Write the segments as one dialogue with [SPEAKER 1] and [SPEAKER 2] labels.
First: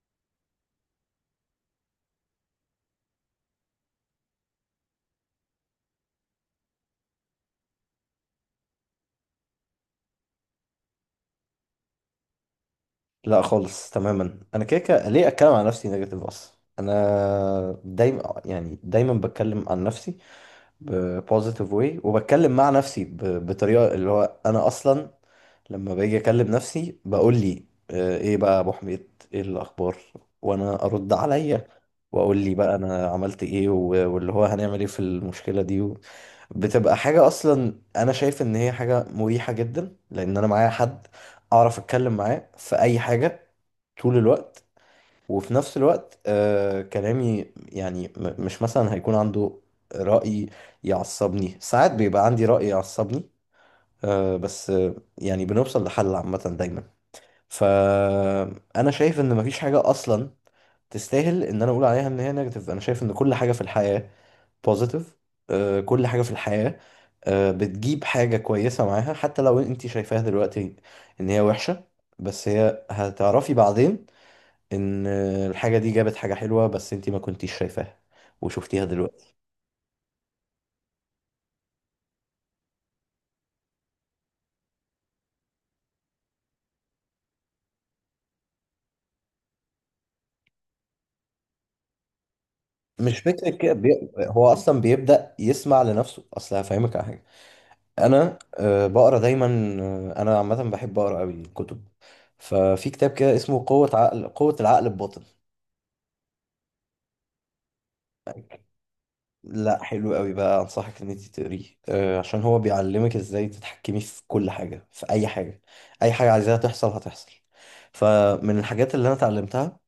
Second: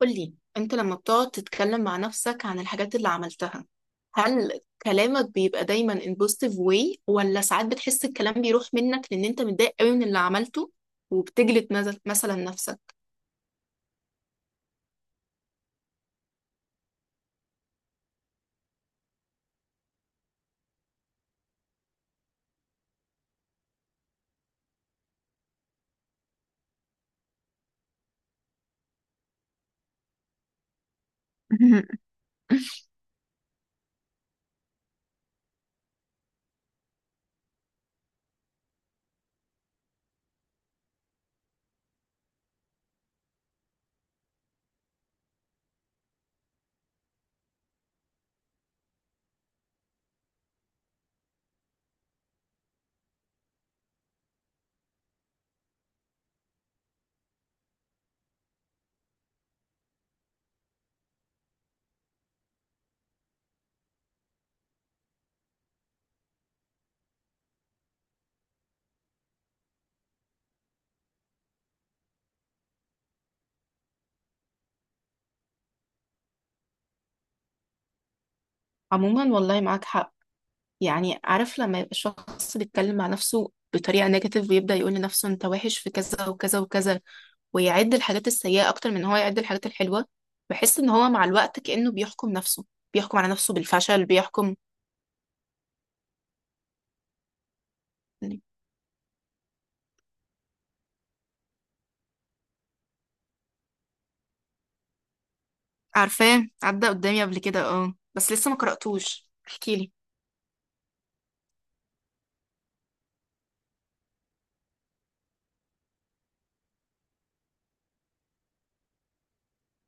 [SPEAKER 1] قولي انت لما بتقعد تتكلم مع نفسك عن الحاجات اللي عملتها، هل كلامك بيبقى دايما in positive way ولا ساعات بتحس الكلام بيروح منك لان انت متضايق قوي من اللي عملته وبتجلد مثلا نفسك؟
[SPEAKER 2] لا، خالص تماما. انا كده كده ليه اتكلم عن نفسي نيجاتيف اصلا. انا دايما يعني دايما بتكلم عن نفسي بوزيتيف واي، وبتكلم مع نفسي بطريقه اللي هو انا اصلا لما باجي اكلم نفسي. بقول لي ايه بقى يا ابو حميد، ايه الاخبار؟ وانا ارد عليا
[SPEAKER 1] مهم.
[SPEAKER 2] واقول لي بقى انا عملت ايه، واللي هو هنعمل ايه في المشكله دي، بتبقى حاجه. اصلا انا شايف ان هي حاجه مريحه جدا لان انا معايا حد اعرف اتكلم معاه في اي حاجه طول الوقت. وفي نفس الوقت كلامي يعني مش مثلا هيكون عنده رأي يعصبني. ساعات بيبقى عندي رأي يعصبني، بس يعني بنوصل لحل عامة دايما. فأنا شايف إن مفيش حاجة أصلا تستاهل إن أنا أقول عليها إن هي نيجاتيف. أنا شايف إن كل حاجة في الحياة بوزيتيف. كل حاجة في الحياة بتجيب حاجة كويسة معاها، حتى لو أنت شايفاها دلوقتي إن هي وحشة، بس هي هتعرفي بعدين ان الحاجه دي جابت حاجه حلوه بس انت ما كنتيش شايفاها وشفتيها دلوقتي.
[SPEAKER 1] عموما والله معاك حق. يعني عارف لما يبقى الشخص بيتكلم مع نفسه بطريقة نيجاتيف ويبدأ يقول لنفسه انت وحش في كذا وكذا وكذا، ويعد الحاجات السيئة اكتر من هو يعد الحاجات الحلوة، بحس ان هو مع الوقت كأنه بيحكم نفسه، بيحكم
[SPEAKER 2] مش
[SPEAKER 1] على
[SPEAKER 2] فكره
[SPEAKER 1] نفسه
[SPEAKER 2] كده
[SPEAKER 1] بالفشل،
[SPEAKER 2] هو
[SPEAKER 1] بيحكم.
[SPEAKER 2] اصلا بيبدا يسمع لنفسه. اصل هفهمك على حاجه، انا بقرا دايما. انا عامه بحب اقرا قوي كتب. ففي كتاب كده اسمه قوه العقل الباطن.
[SPEAKER 1] عارفاه عدى قدامي قبل كده، اه بس لسه ما قرأتوش،
[SPEAKER 2] لا
[SPEAKER 1] احكيلي.
[SPEAKER 2] حلو قوي بقى، انصحك ان انت تقريه. عشان هو بيعلمك ازاي تتحكمي في كل حاجه، في اي حاجه. اي حاجه عايزاها تحصل هتحصل. فمن الحاجات اللي انا اتعلمتها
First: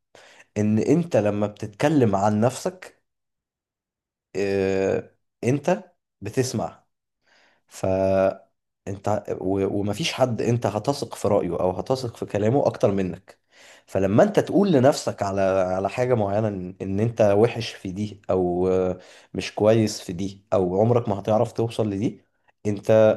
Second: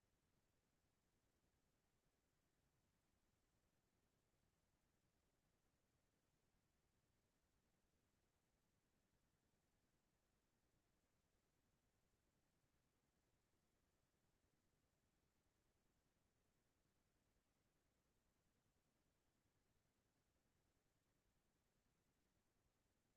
[SPEAKER 2] ان انت لما بتتكلم عن نفسك آه، انت بتسمع. ف انت ومفيش حد انت هتثق في رأيه او هتثق في كلامه اكتر منك. فلما انت تقول لنفسك على حاجة معينة ان انت وحش في دي او مش كويس في دي او عمرك ما هتعرف توصل لدي، انت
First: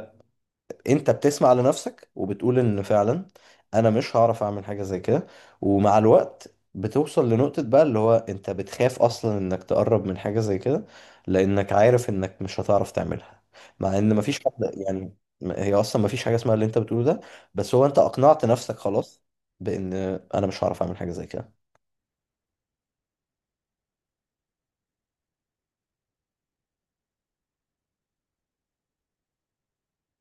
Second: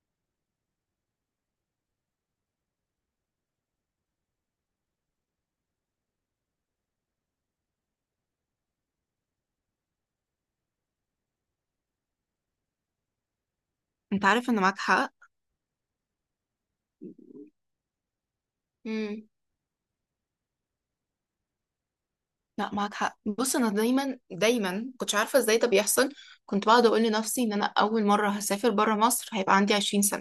[SPEAKER 2] بتسمع لنفسك وبتقول ان فعلا انا مش هعرف اعمل حاجة زي كده. ومع الوقت بتوصل لنقطة بقى اللي هو انت بتخاف اصلا انك تقرب من حاجة زي كده لانك عارف انك مش هتعرف تعملها، مع ان
[SPEAKER 1] انت
[SPEAKER 2] مفيش
[SPEAKER 1] عارف
[SPEAKER 2] حد
[SPEAKER 1] ان معاك حق.
[SPEAKER 2] يعني. هي اصلا مفيش حاجة اسمها اللي انت بتقوله ده. بس هو انت اقنعت نفسك خلاص
[SPEAKER 1] امم،
[SPEAKER 2] بان انا مش هعرف اعمل حاجة زي كده.
[SPEAKER 1] لا معاك حق. بص انا دايما كنتش عارفه ازاي ده بيحصل. كنت بقعد اقول لنفسي ان انا اول مره هسافر بره مصر هيبقى عندي 20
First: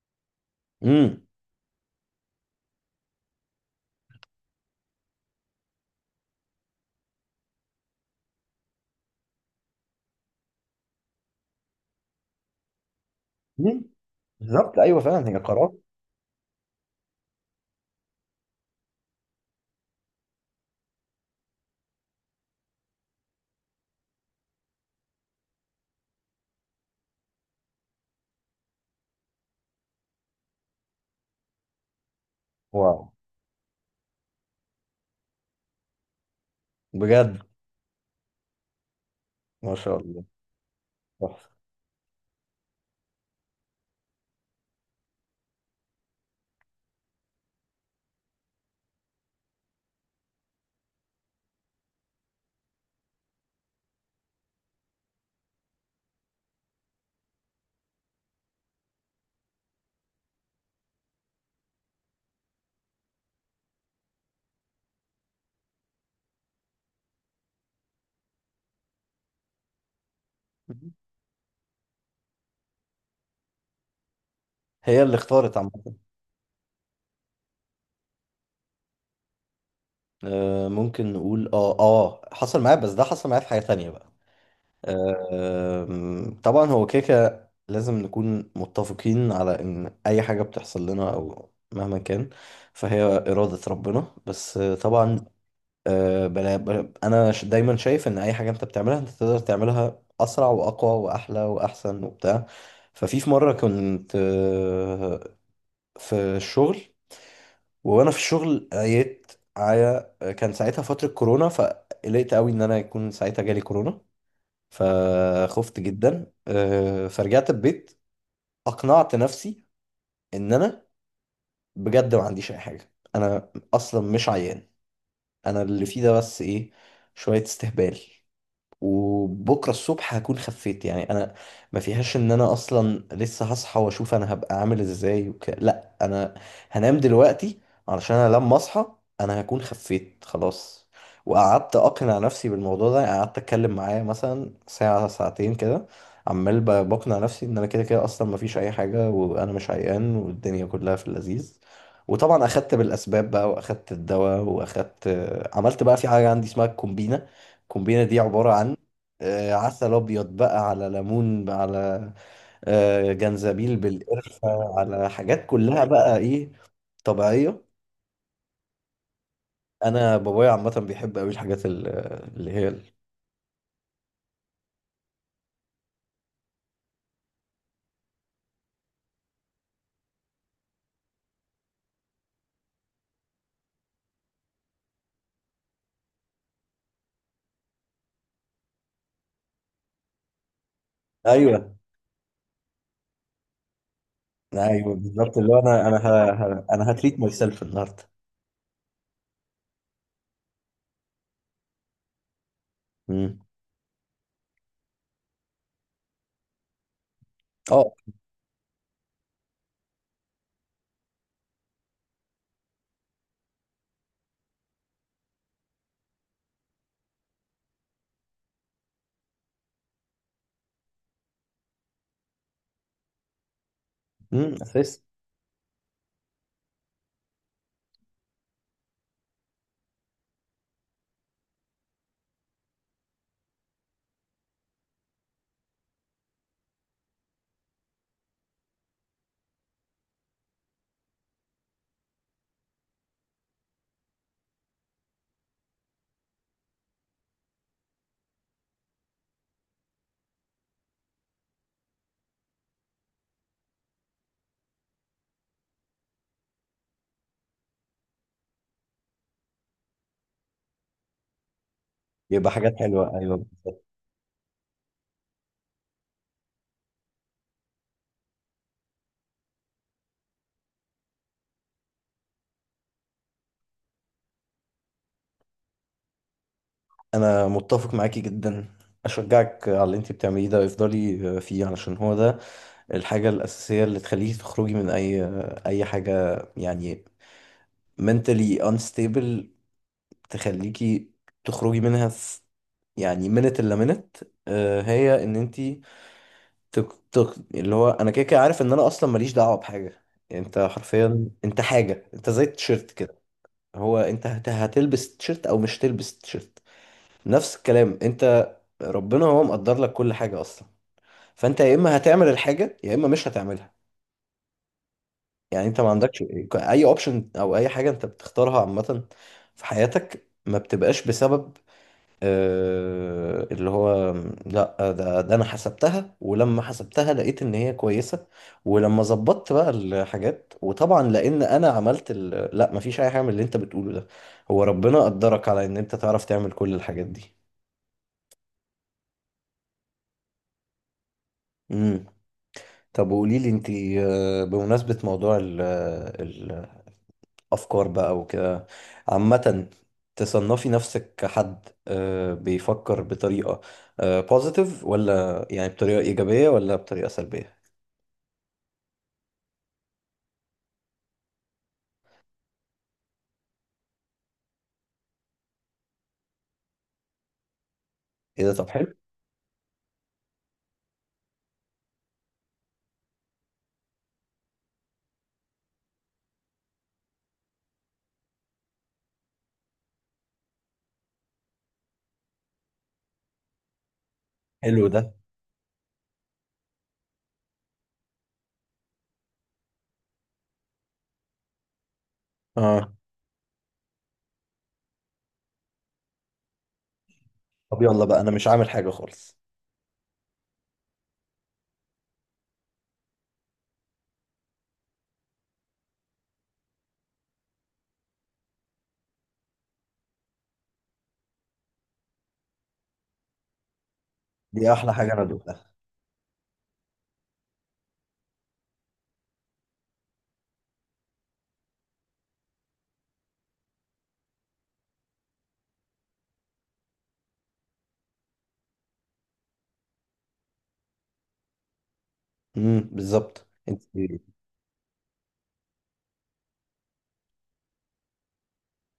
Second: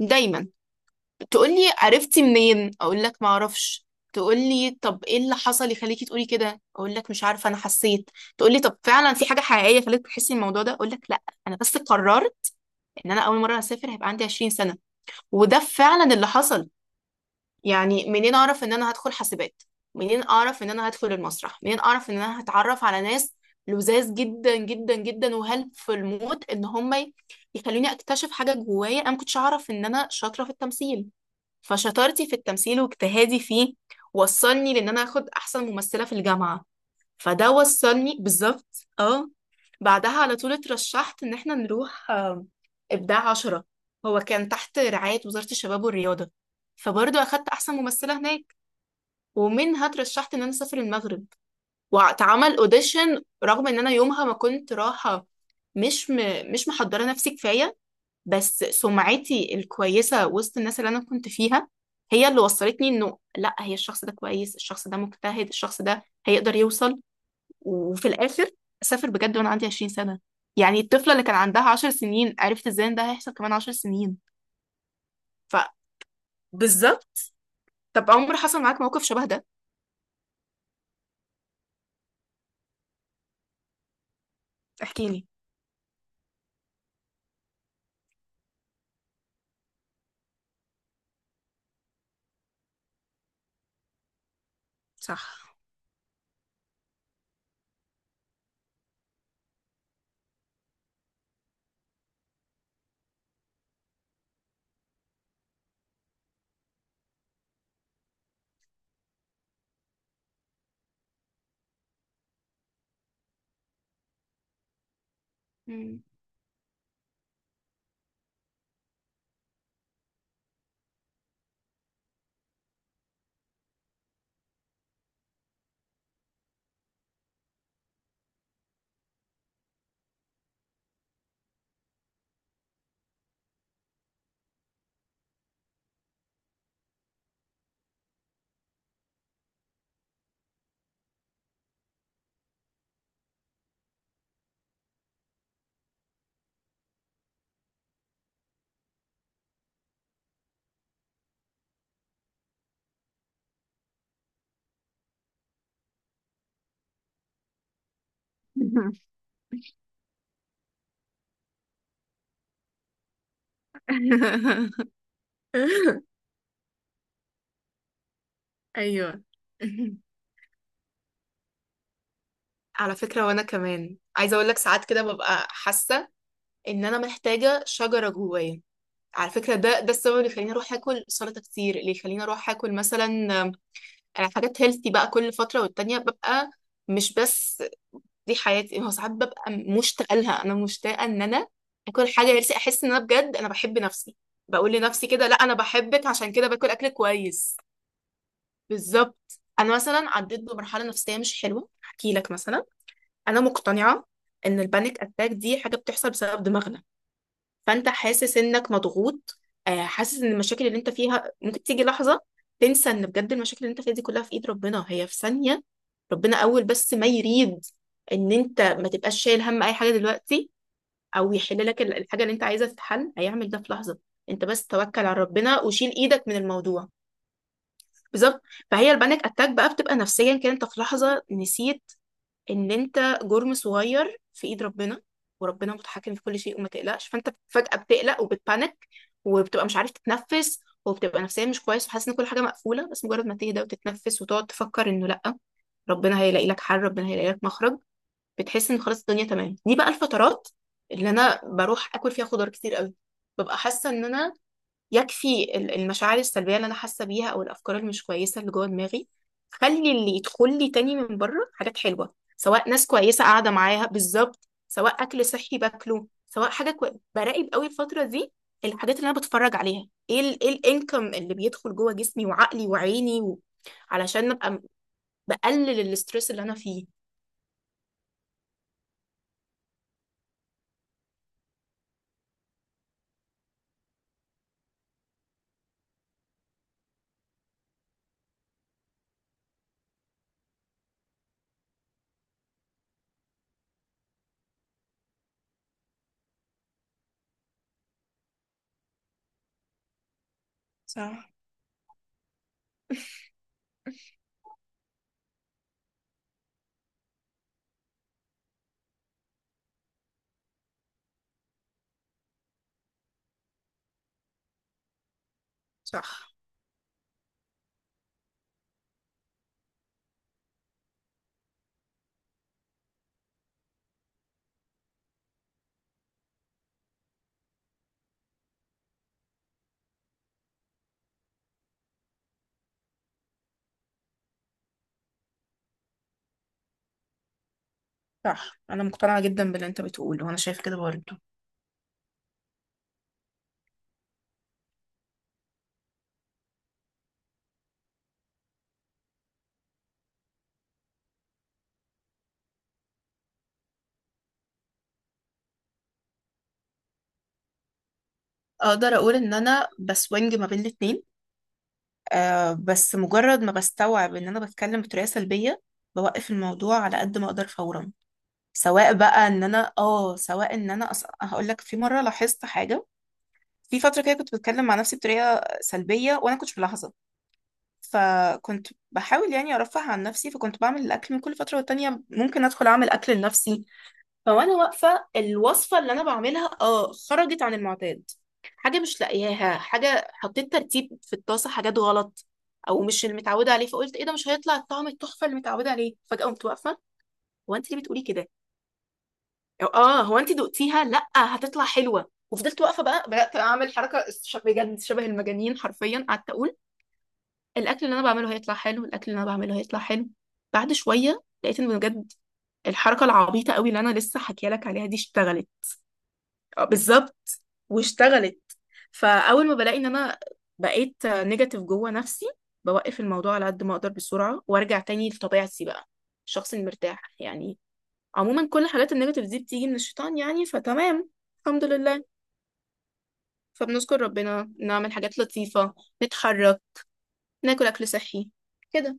[SPEAKER 1] سنه. دايما
[SPEAKER 2] امم.
[SPEAKER 1] تقول لي عرفتي منين، اقول لك ما اعرفش. تقول لي طب ايه اللي حصل يخليكي تقولي كده، اقول لك مش عارفه انا حسيت. تقول لي طب فعلا في حاجه حقيقيه خلتك تحسي الموضوع ده، اقول لك لا انا بس قررت ان انا اول مره
[SPEAKER 2] مم.
[SPEAKER 1] هسافر هيبقى عندي 20 سنه.
[SPEAKER 2] بالظبط. ايوه، فعلا هي
[SPEAKER 1] وده
[SPEAKER 2] قرار.
[SPEAKER 1] فعلا اللي حصل. يعني منين اعرف ان انا هدخل حاسبات، منين اعرف ان انا هدخل المسرح، منين اعرف ان انا هتعرف على ناس لذاذ جدا وهلب في الموت ان هم يخلوني اكتشف حاجه جوايا. انا ما كنتش اعرف ان انا شاطره في التمثيل، فشطارتي في التمثيل
[SPEAKER 2] واو.
[SPEAKER 1] واجتهادي فيه وصلني لان انا اخد احسن ممثله في الجامعه.
[SPEAKER 2] بجد.
[SPEAKER 1] فده وصلني بالظبط. اه،
[SPEAKER 2] ما شاء
[SPEAKER 1] بعدها
[SPEAKER 2] الله.
[SPEAKER 1] على طول اترشحت ان
[SPEAKER 2] تحفة.
[SPEAKER 1] احنا نروح ابداع عشرة. هو كان تحت رعاية وزارة الشباب والرياضة، فبرضه اخدت احسن ممثلة هناك. ومنها اترشحت ان انا اسافر المغرب واتعمل اوديشن، رغم ان انا يومها ما كنت رايحة، مش م... مش محضرة نفسي كفاية. بس سمعتي الكويسة وسط الناس اللي انا كنت فيها هي اللي وصلتني انه لا، هي الشخص ده كويس، الشخص ده مجتهد، الشخص ده هيقدر يوصل. وفي الاخر اسافر بجد وانا عندي 20 سنه. يعني الطفله اللي كان عندها 10 سنين عرفت ازاي ان ده هيحصل كمان 10 سنين.
[SPEAKER 2] هي اللي اختارت
[SPEAKER 1] ف
[SPEAKER 2] عامة.
[SPEAKER 1] بالظبط. طب عمر حصل معاك موقف شبه ده؟
[SPEAKER 2] ممكن نقول اه اه، حصل معايا. بس ده حصل معايا في حاجة تانية بقى.
[SPEAKER 1] احكي لي.
[SPEAKER 2] طبعا، هو كيكة. لازم نكون متفقين على ان اي حاجة بتحصل لنا او مهما كان فهي إرادة ربنا. بس
[SPEAKER 1] صح.
[SPEAKER 2] طبعا، بلا بلا، انا دايما شايف ان اي حاجة انت بتعملها انت تقدر تعملها اسرع واقوى واحلى واحسن وبتاع. في مرة كنت في الشغل، وانا في الشغل قريت على، كان ساعتها فترة كورونا فقلقت قوي ان انا يكون ساعتها جالي كورونا. فخفت
[SPEAKER 1] مم.
[SPEAKER 2] جدا. فرجعت البيت. اقنعت نفسي ان انا بجد ما عنديش اي حاجة، انا اصلا مش عيان. انا اللي فيه ده بس ايه، شوية استهبال، وبكره الصبح هكون خفيت. يعني انا ما فيهاش ان انا اصلا لسه هصحى واشوف انا هبقى عامل ازاي لا، انا هنام دلوقتي علشان انا لما اصحى انا هكون خفيت خلاص. وقعدت اقنع نفسي بالموضوع ده، يعني قعدت اتكلم معاه مثلا ساعه ساعتين كده عمال بقنع نفسي ان انا كده كده اصلا ما فيش اي حاجه وانا مش عيان والدنيا كلها في اللذيذ. وطبعا اخدت بالاسباب بقى واخدت الدواء واخدت، عملت بقى في حاجه عندي اسمها الكومبينه. الكومبينة دي عبارة عن عسل ابيض بقى على ليمون بقى على جنزبيل بالقرفه، على حاجات كلها بقى ايه، طبيعيه.
[SPEAKER 1] ايوه،
[SPEAKER 2] انا بابايا عامه بيحب قوي الحاجات اللي هي
[SPEAKER 1] على فكرة وأنا كمان عايزة أقول لك ساعات كده ببقى حاسة إن أنا محتاجة شجرة جوايا. على فكرة، ده السبب اللي يخليني أروح آكل سلطة كتير، اللي يخليني أروح آكل مثلا آم، حاجات هيلثي بقى. كل فترة والتانية ببقى، مش بس دي حياتي، ما هو ساعات ببقى مشتاقه لها. انا مشتاقه ان انا
[SPEAKER 2] ايوه،
[SPEAKER 1] اكل حاجه، نفسي احس ان انا بجد انا بحب نفسي، بقول
[SPEAKER 2] ايوه
[SPEAKER 1] لنفسي كده لا
[SPEAKER 2] بالظبط. اللي
[SPEAKER 1] انا
[SPEAKER 2] هو انا
[SPEAKER 1] بحبك عشان كده باكل اكل
[SPEAKER 2] انا هتريت ماي
[SPEAKER 1] كويس.
[SPEAKER 2] سيلف النهارده.
[SPEAKER 1] بالظبط. انا مثلا عديت بمرحله نفسيه مش حلوه، احكي لك مثلا.
[SPEAKER 2] مم.
[SPEAKER 1] انا مقتنعه ان البانيك اتاك دي حاجه بتحصل بسبب دماغنا.
[SPEAKER 2] اه.
[SPEAKER 1] فانت حاسس انك مضغوط، حاسس ان المشاكل اللي انت فيها ممكن تيجي لحظة تنسى ان بجد المشاكل اللي انت فيها دي كلها في ايد ربنا، هي في ثانية ربنا اول بس ما يريد ان انت ما تبقاش شايل هم اي حاجة دلوقتي، او يحل لك الحاجة اللي انت عايزها تتحل هيعمل ده في لحظة. انت
[SPEAKER 2] امم،
[SPEAKER 1] بس
[SPEAKER 2] اساس.
[SPEAKER 1] توكل على ربنا وشيل ايدك من الموضوع. بالظبط. فهي البانيك اتاك بقى بتبقى نفسيا كده، انت في لحظة نسيت ان انت جرم صغير في ايد ربنا، وربنا متحكم في كل شيء وما تقلقش. فانت فجأة بتقلق وبتبانك وبتبقى مش عارف تتنفس وبتبقى نفسيا مش كويس وحاسس ان كل حاجة مقفولة. بس مجرد ما تهدى وتتنفس وتقعد تفكر انه لا، ربنا هيلاقي لك حل، ربنا هيلاقي لك مخرج، بتحس ان خلاص الدنيا تمام. دي بقى الفترات اللي انا بروح اكل فيها خضار كتير قوي. ببقى حاسة ان انا يكفي المشاعر السلبية اللي أنا حاسة بيها أو الأفكار اللي مش كويسة اللي جوه دماغي، خلي اللي يدخل لي تاني من بره حاجات حلوة،
[SPEAKER 2] يبقى
[SPEAKER 1] سواء
[SPEAKER 2] حاجات
[SPEAKER 1] ناس
[SPEAKER 2] حلوه،
[SPEAKER 1] كويسة
[SPEAKER 2] ايوه
[SPEAKER 1] قاعدة
[SPEAKER 2] بالظبط.
[SPEAKER 1] معاها بالظبط، سواء أكل صحي باكله، سواء براقب قوي الفترة دي الحاجات اللي أنا بتفرج عليها، إيه إيه الإنكم اللي بيدخل جوه جسمي وعقلي وعيني و...، علشان أبقى بقلل الاسترس اللي أنا فيه.
[SPEAKER 2] انا متفق معاكي جدا. اشجعك على اللي انت بتعمليه ده، افضلي فيه علشان هو ده الحاجه الاساسيه اللي تخليكي تخرجي من اي اي حاجه، يعني mentally unstable. تخليكي تخرجي منها في يعني minute الا minute. هي ان انت تك تك، اللي هو انا كده كده عارف ان انا اصلا ماليش دعوه بحاجه. يعني انت حرفيا
[SPEAKER 1] صح
[SPEAKER 2] انت حاجه، انت زي التيشيرت كده. هو انت هتلبس تيشيرت او مش تلبس تيشيرت. نفس الكلام انت، ربنا هو مقدر لك كل حاجه اصلا. فانت يا اما هتعمل الحاجه يا اما مش هتعملها. يعني انت ما عندكش
[SPEAKER 1] صح
[SPEAKER 2] اي اوبشن، او اي حاجه انت بتختارها عامه في حياتك ما بتبقاش بسبب اللي هو لا، ده انا حسبتها ولما حسبتها لقيت ان هي كويسة، ولما ظبطت بقى الحاجات وطبعا لان انا عملت لا، مفيش اي حاجة من اللي انت بتقوله ده. هو ربنا قدرك على ان انت تعرف تعمل كل الحاجات دي.
[SPEAKER 1] صح. انا مقتنعه جدا باللي انت بتقوله وانا شايفه كده برضه.
[SPEAKER 2] امم. طب وقولي لي انت، بمناسبة موضوع ال افكار بقى وكده عامة، تصنفي نفسك كحد بيفكر بطريقة بوزيتيف ولا يعني بطريقة ايجابية ولا بطريقة سلبية؟
[SPEAKER 1] اقدر اقول ان انا بسوينج ما بين الاتنين. آه بس مجرد ما بستوعب ان انا بتكلم بطريقه سلبيه بوقف الموضوع على قد ما اقدر فورا.
[SPEAKER 2] ايه ده، طب
[SPEAKER 1] سواء
[SPEAKER 2] حلو.
[SPEAKER 1] بقى ان انا اه، سواء ان انا هقول لك في مره لاحظت حاجه. في فتره كده كنت بتكلم مع نفسي بطريقه سلبيه وانا كنتش ملاحظه، فكنت بحاول يعني ارفه عن نفسي، فكنت بعمل الاكل من كل فتره والتانيه ممكن ادخل اعمل اكل لنفسي. فوانا
[SPEAKER 2] حلو ده.
[SPEAKER 1] واقفة الوصفة اللي انا بعملها اه خرجت عن المعتاد، حاجة مش لاقياها، حاجة حطيت ترتيب في الطاسة حاجات غلط او
[SPEAKER 2] اه.
[SPEAKER 1] مش المتعودة عليه، فقلت ايه ده مش هيطلع الطعم التحفة اللي متعودة عليه. فجأة قمت واقفة، هو انت ليه
[SPEAKER 2] طب
[SPEAKER 1] بتقولي
[SPEAKER 2] يلا بقى
[SPEAKER 1] كده؟
[SPEAKER 2] انا مش عامل حاجة خالص.
[SPEAKER 1] أو اه هو انت دقتيها؟ لا هتطلع حلوة. وفضلت واقفة بقى بدأت اعمل حركة بجد شبه المجانين، حرفيا قعدت اقول الاكل اللي انا بعمله هيطلع حلو، الاكل اللي انا بعمله هيطلع حلو. بعد شوية لقيت ان بجد الحركة العبيطة قوي اللي انا لسه حكيالك
[SPEAKER 2] دي
[SPEAKER 1] عليها
[SPEAKER 2] احلى
[SPEAKER 1] دي
[SPEAKER 2] حاجة انا
[SPEAKER 1] اشتغلت.
[SPEAKER 2] دوقتها.
[SPEAKER 1] بالظبط، واشتغلت. فاول ما بلاقي ان انا بقيت نيجاتيف جوه نفسي بوقف الموضوع على قد ما اقدر بسرعه وارجع تاني لطبيعتي بقى الشخص المرتاح يعني. عموما كل حالات النيجاتيف دي بتيجي من الشيطان يعني، فتمام، الحمد لله.
[SPEAKER 2] امم، بالظبط انت
[SPEAKER 1] فبنشكر ربنا، نعمل حاجات لطيفه، نتحرك، ناكل اكل صحي، كده.